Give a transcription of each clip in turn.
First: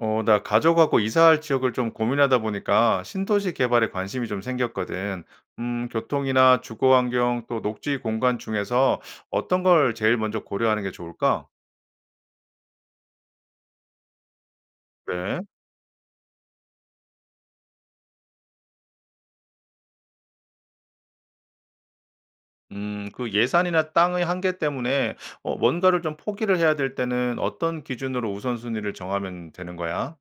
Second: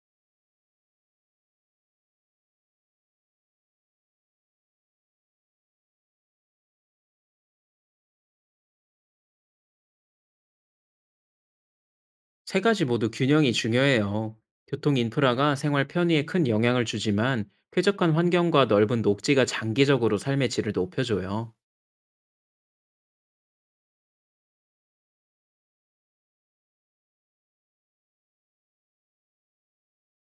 나 가족하고 이사할 지역을 좀 고민하다 보니까 신도시 개발에 관심이 좀 생겼거든. 교통이나 주거 환경 또 녹지 공간 중에서 어떤 걸 제일 먼저 고려하는 게 좋을까? 세 가지 모두 균형이 중요해요. 교통 그래? 인프라가 생활 편의에 큰 영향을 주지만 쾌적한 환경과 넓은 녹지가 장기적으로 삶의 질을 높여줘요. 그 예산이나 땅의 한계 때문에 뭔가를 좀 포기를 해야 될 때는 어떤 기준으로 우선순위를 정하면 되는 거야?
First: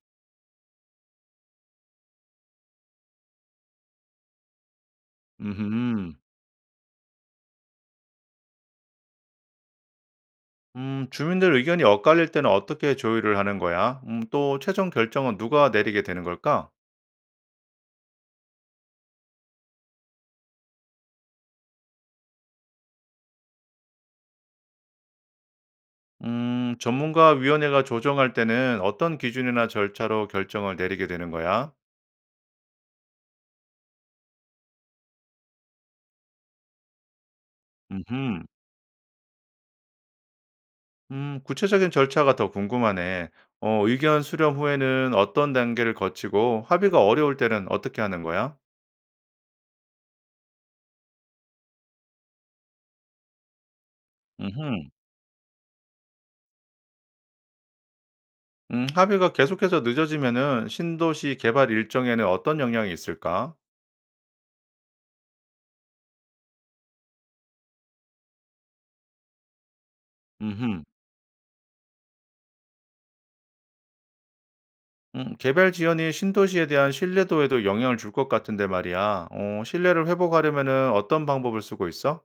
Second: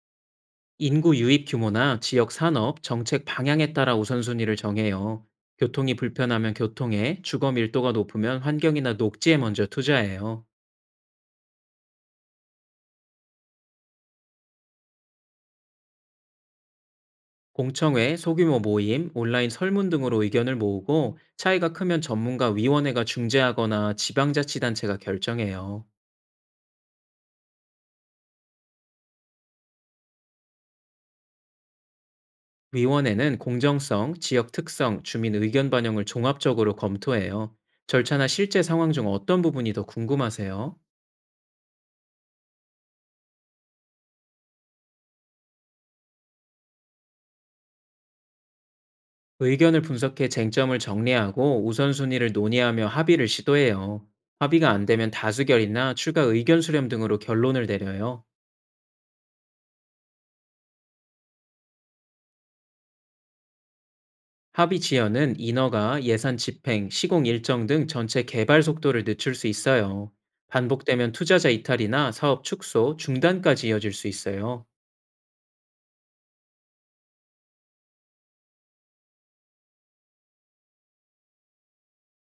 인구 유입 규모나 지역 산업, 정책 방향에 따라 우선순위를 정해요. 교통이 음, 불편하면 교통에, 주거 밀도가 높으면 환경이나 녹지에 먼저 투자해요. 주민들 의견이 엇갈릴 때는 어떻게 조율을 하는 거야? 또 최종 결정은 누가 내리게 되는 걸까? 공청회, 소규모 모임, 온라인 설문 등으로 의견을 모으고 차이가 크면 전문가 위원회가 중재하거나 지방자치단체가 결정해요. 전문가 위원회가 조정할 때는 어떤 기준이나 절차로 결정을 내리게 되는 거야? 위원회는 공정성, 지역 특성, 주민 의견 반영을 종합적으로 검토해요. 절차나 음흠. 실제 상황 중 어떤 부분이 더 궁금하세요? 구체적인 절차가 더 궁금하네. 의견 수렴 후에는 어떤 단계를 거치고 합의가 어려울 때는 어떻게 하는 거야? 의견을 분석해 쟁점을 정리하고 우선순위를 논의하며 합의를 시도해요. 음흠. 합의가 안 되면 다수결이나 추가 의견 수렴 등으로 결론을 내려요. 합의가 계속해서 늦어지면은 신도시 개발 일정에는 어떤 영향이 있을까? 합의 지연은 인허가, 예산 집행, 시공 일정 등 전체 개발 속도를 늦출 수 있어요. 음흠. 반복되면 투자자 이탈이나 사업 축소, 중단까지 이어질 수 있어요. 개발 지연이 신도시에 대한 신뢰도에도 영향을 줄 것 같은데 말이야. 신뢰를 회복하려면은 어떤 방법을 쓰고 있어?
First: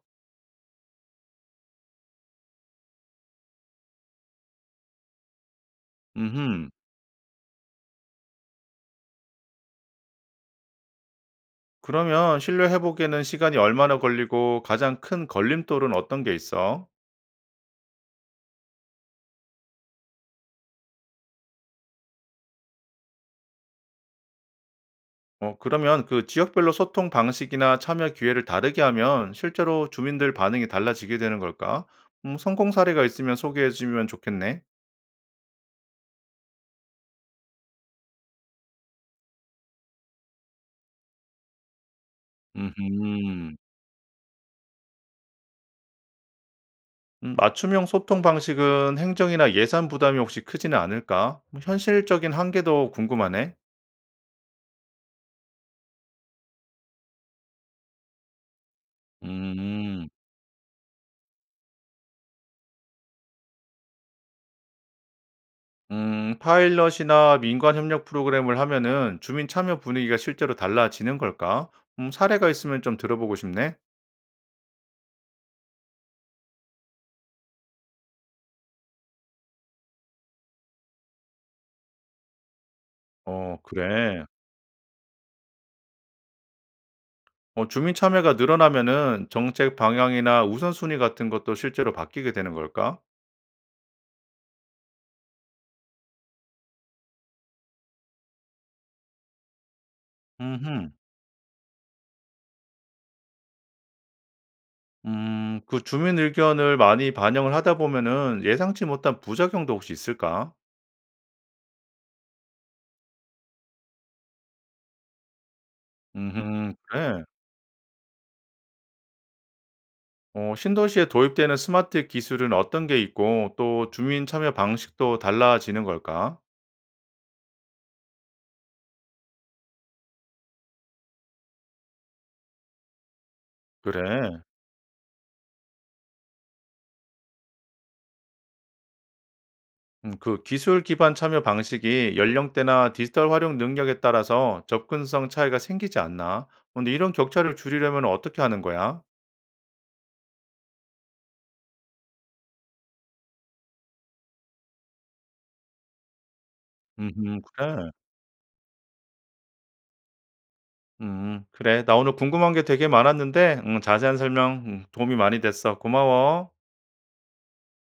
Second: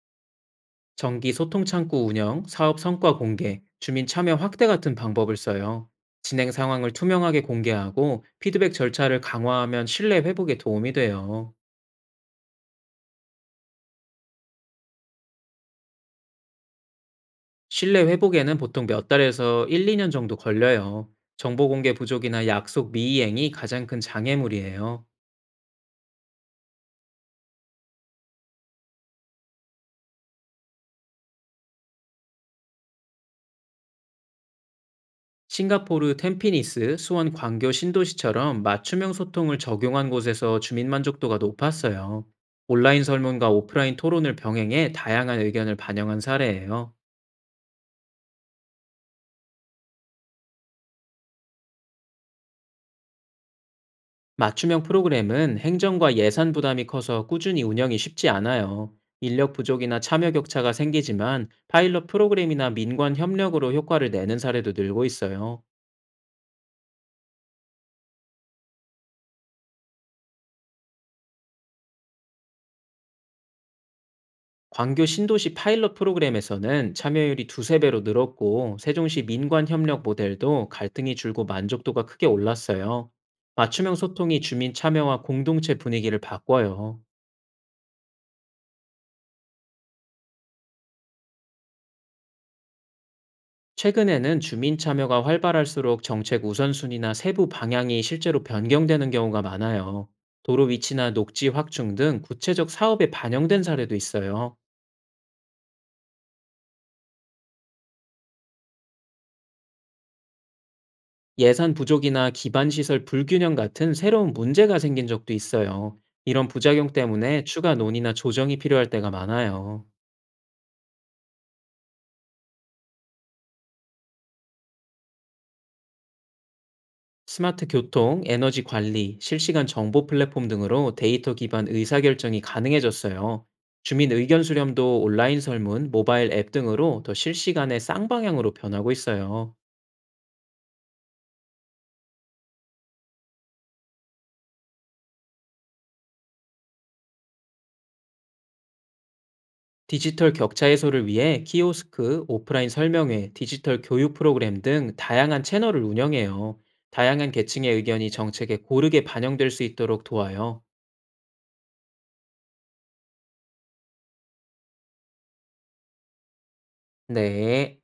정기 소통 창구 운영, 사업 성과 공개, 주민 참여 확대 같은 방법을 써요. 진행 음흠. 상황을 투명하게 공개하고 피드백 절차를 강화하면 신뢰 회복에 도움이 돼요. 그러면 신뢰 회복에는 시간이 얼마나 걸리고 가장 큰 걸림돌은 어떤 게 있어? 신뢰 회복에는 보통 몇 달에서 1, 2년 정도 걸려요. 정보 공개 부족이나 약속 미이행이 가장 큰 장애물이에요. 그러면 그 지역별로 소통 방식이나 참여 기회를 다르게 하면 실제로 주민들 반응이 달라지게 되는 걸까? 성공 사례가 있으면 소개해 주면 좋겠네. 싱가포르 템피니스, 수원 광교 신도시처럼 맞춤형 소통을 적용한 곳에서 주민 만족도가 높았어요. 온라인 음, 설문과 오프라인 토론을 병행해 다양한 의견을 반영한 사례예요. 맞춤형 소통 방식은 행정이나 예산 부담이 혹시 크지는 않을까? 뭐 현실적인 한계도 궁금하네. 맞춤형 프로그램은 행정과 예산 부담이 커서 꾸준히 운영이 쉽지 않아요. 인력 부족이나 음. 참여 격차가 생기지만 파일럿 프로그램이나 민관 협력으로 효과를 내는 사례도 늘고 있어요. 파일럿이나 민관 협력 프로그램을 하면은 주민 참여 분위기가 실제로 달라지는 걸까? 사례가 있으면 좀 들어보고 싶네. 광교 신도시 파일럿 프로그램에서는 참여율이 두세 배로 늘었고 세종시 민관 협력 모델도 갈등이 줄고 만족도가 크게 올랐어요. 어, 맞춤형 그래. 소통이 주민 참여와 공동체 분위기를 바꿔요. 주민 참여가 늘어나면은 정책 방향이나 우선순위 같은 것도 실제로 바뀌게 되는 걸까? 최근에는 주민 참여가 활발할수록 정책 우선순위나 세부 방향이 실제로 변경되는 경우가 많아요. 도로 음흠. 위치나 녹지 확충 등 구체적 사업에 반영된 사례도 있어요. 그 주민 의견을 많이 반영을 하다 보면은 예상치 못한 부작용도 혹시 있을까? 예산 부족이나 기반 시설 불균형 같은 새로운 문제가 생긴 적도 있어요. 이런 부작용 그래. 때문에 추가 논의나 조정이 필요할 때가 많아요. 신도시에 도입되는 스마트 기술은 어떤 게 있고 또 주민 참여 방식도 달라지는 걸까? 스마트 교통, 에너지 관리, 실시간 정보 플랫폼 등으로 데이터 기반 의사결정이 가능해졌어요. 주민 의견 그래. 수렴도 온라인 설문, 모바일 앱 등으로 더 실시간에 쌍방향으로 변하고 있어요. 그 기술 기반 참여 방식이 연령대나 디지털 활용 능력에 따라서 접근성 차이가 생기지 않나? 근데 이런 격차를 줄이려면 어떻게 하는 거야? 디지털 격차 해소를 위해 키오스크, 오프라인 설명회, 디지털 교육 프로그램 등 다양한 채널을 운영해요. 다양한 계층의 그래. 의견이 정책에 고르게 반영될 수 있도록 도와요. 그래. 나 오늘 궁금한 게 되게 많았는데, 자세한 설명 도움이 많이 됐어. 고마워. 네.